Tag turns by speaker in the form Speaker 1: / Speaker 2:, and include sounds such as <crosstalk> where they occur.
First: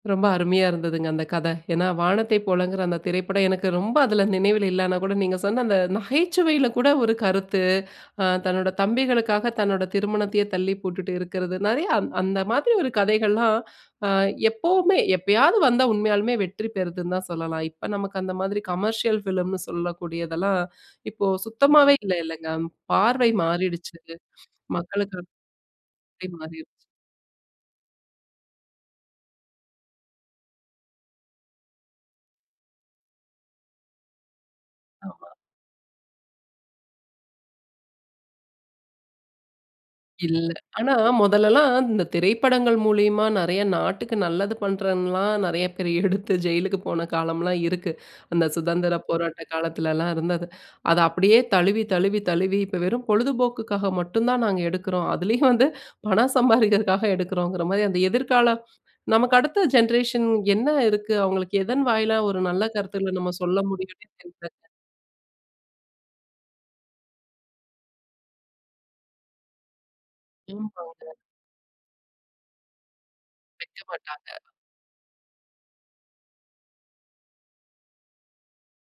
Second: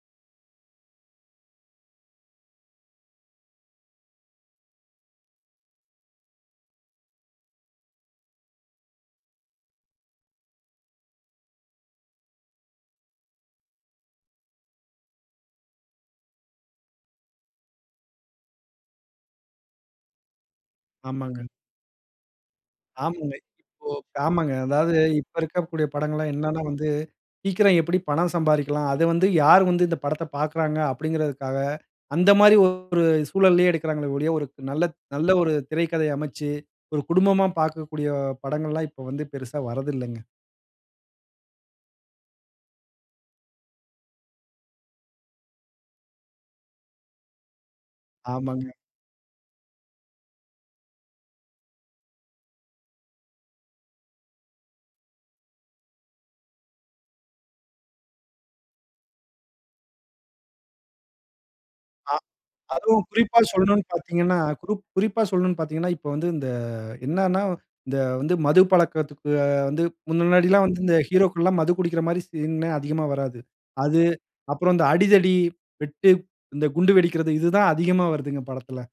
Speaker 1: ரொம்ப அருமையா இருந்ததுங்க, அந்த கத! ஏன்னா 'வானத்தை போலங்கிற' அந்த திரைப்படம் எனக்கு ரொம்ப அதில நினைவில இல்லன்னா கூட, நீங்க சொன்ன அந்த நகைச்சுவையில கூட ஒரு கருத்து! அ தன்னோட தம்பிகளுக்காக தன்னோட திருமணத்தையே தள்ளி போட்டுட்டு இருக்கிறது! நிறைய அந் அந்த மாதிரி ஒரு கதைகள்லாம், அ எப்பவுமே, எப்பயாது வந்தா உண்மையாலுமே வெற்றி பெறுதுன்னு தான் சொல்லலாம், இப்ப நமக்கு அந்த மாதிரி கமர்ஷியல் ஃபிலிம்ன்னு சொல்லக்கூடியதெல்லாம், இப்போ
Speaker 2: ஆமாங்க.
Speaker 1: சுத்தமாவே இல்ல, இல்லங்க. பார்வை
Speaker 2: ஆமாங்க. இப்போ
Speaker 1: மாறிடுச்சு!
Speaker 2: ஆமாங்க. அதாவது
Speaker 1: மக்களுக்கு
Speaker 2: இப்ப இருக்கக்கூடிய படங்கல்லாம் என்னன்னா
Speaker 1: மாறிடுச்சு.
Speaker 2: வந்து, சீக்கிரம் எப்படி பணம் சம்பாரிக்கலாம்? அத வந்து, யார் வந்து இந்த படத்த பார்க்கிறாங்க? அப்படிங்கிறதுக்காக அந்த மாதிரி ஒரு சூழல்லயே எடுக்கிறார்களே ஒழிய, ஒரு நல்ல நல்ல
Speaker 1: ஆமா.
Speaker 2: ஒரு திரைக்கதை அமைசச்சு. ஒரு குடும்பமா பார்க்கக்கூடிய படங்கல்லாம் இப்ப வந்து பெரிசா வரதில்லங்க.
Speaker 1: இல்ல. ஆனா முதல்லலாம் இந்த திரைப்படங்கள் மூலியமா நிறைய நாட்டுக்கு நல்லது பண்ணுறன்லாம், நிறைய பேர் எடுத்து, ஜெயிலுக்கு போன காலம்லாம் இருக்கு. அந்த
Speaker 2: ஆமாங்க.
Speaker 1: சுதந்திரப் போராட்ட காலத்துலலாம் இருந்தது, அத அப்படியே தழுவி, தழுவி, தழுவி இப்ப வெறும் பொழுதுபோக்குக்காக மட்டும் தான் நாங்க எடுக்கிறோம்! அதிலயும் வந்து, பணம் சம்பாதிக்கிறதுக்காக எடுக்கறோங்கிற மாரி அந்த எதிர்கால நமக்கு அடுத்த ஜென்ரேஷன் என்ன இருக்கு அவங்களுக்கு? எதன்
Speaker 2: அ
Speaker 1: வாயிலா ஒரு நல்ல
Speaker 2: அதுவும்
Speaker 1: கருத்து நம்ம
Speaker 2: குறிப்பா
Speaker 1: சொல்ல
Speaker 2: சொல்லணும்ன்னு
Speaker 1: முடியும்னே
Speaker 2: பார்த்தீங்கன்னா,
Speaker 1: தெரிலங்க.
Speaker 2: குருப் குறிப்பா சொல்லணும்ன்னு பார்த்தீங்கன்னா, இப்ப வந்து இந்த என்னன்னா இந்த வந்து மது பழக்கத்துக்கு வந்து முன்னாடிலாம் வந்து இந்த
Speaker 1: <unintelligible>
Speaker 2: ஹீரோக்கள் எல்லாம் மது குடிக்கிற மாரி சீன் அதிகமா வராது.
Speaker 1: வெக்க
Speaker 2: அது,
Speaker 1: மாட்டாங்க.
Speaker 2: அப்புறம் இந்த 'அடிதடி, வெட்டு, இந்த குண்டு வெடிக்கிறது' இதுதான் அதிகமா வருதுங்க, படத்தில.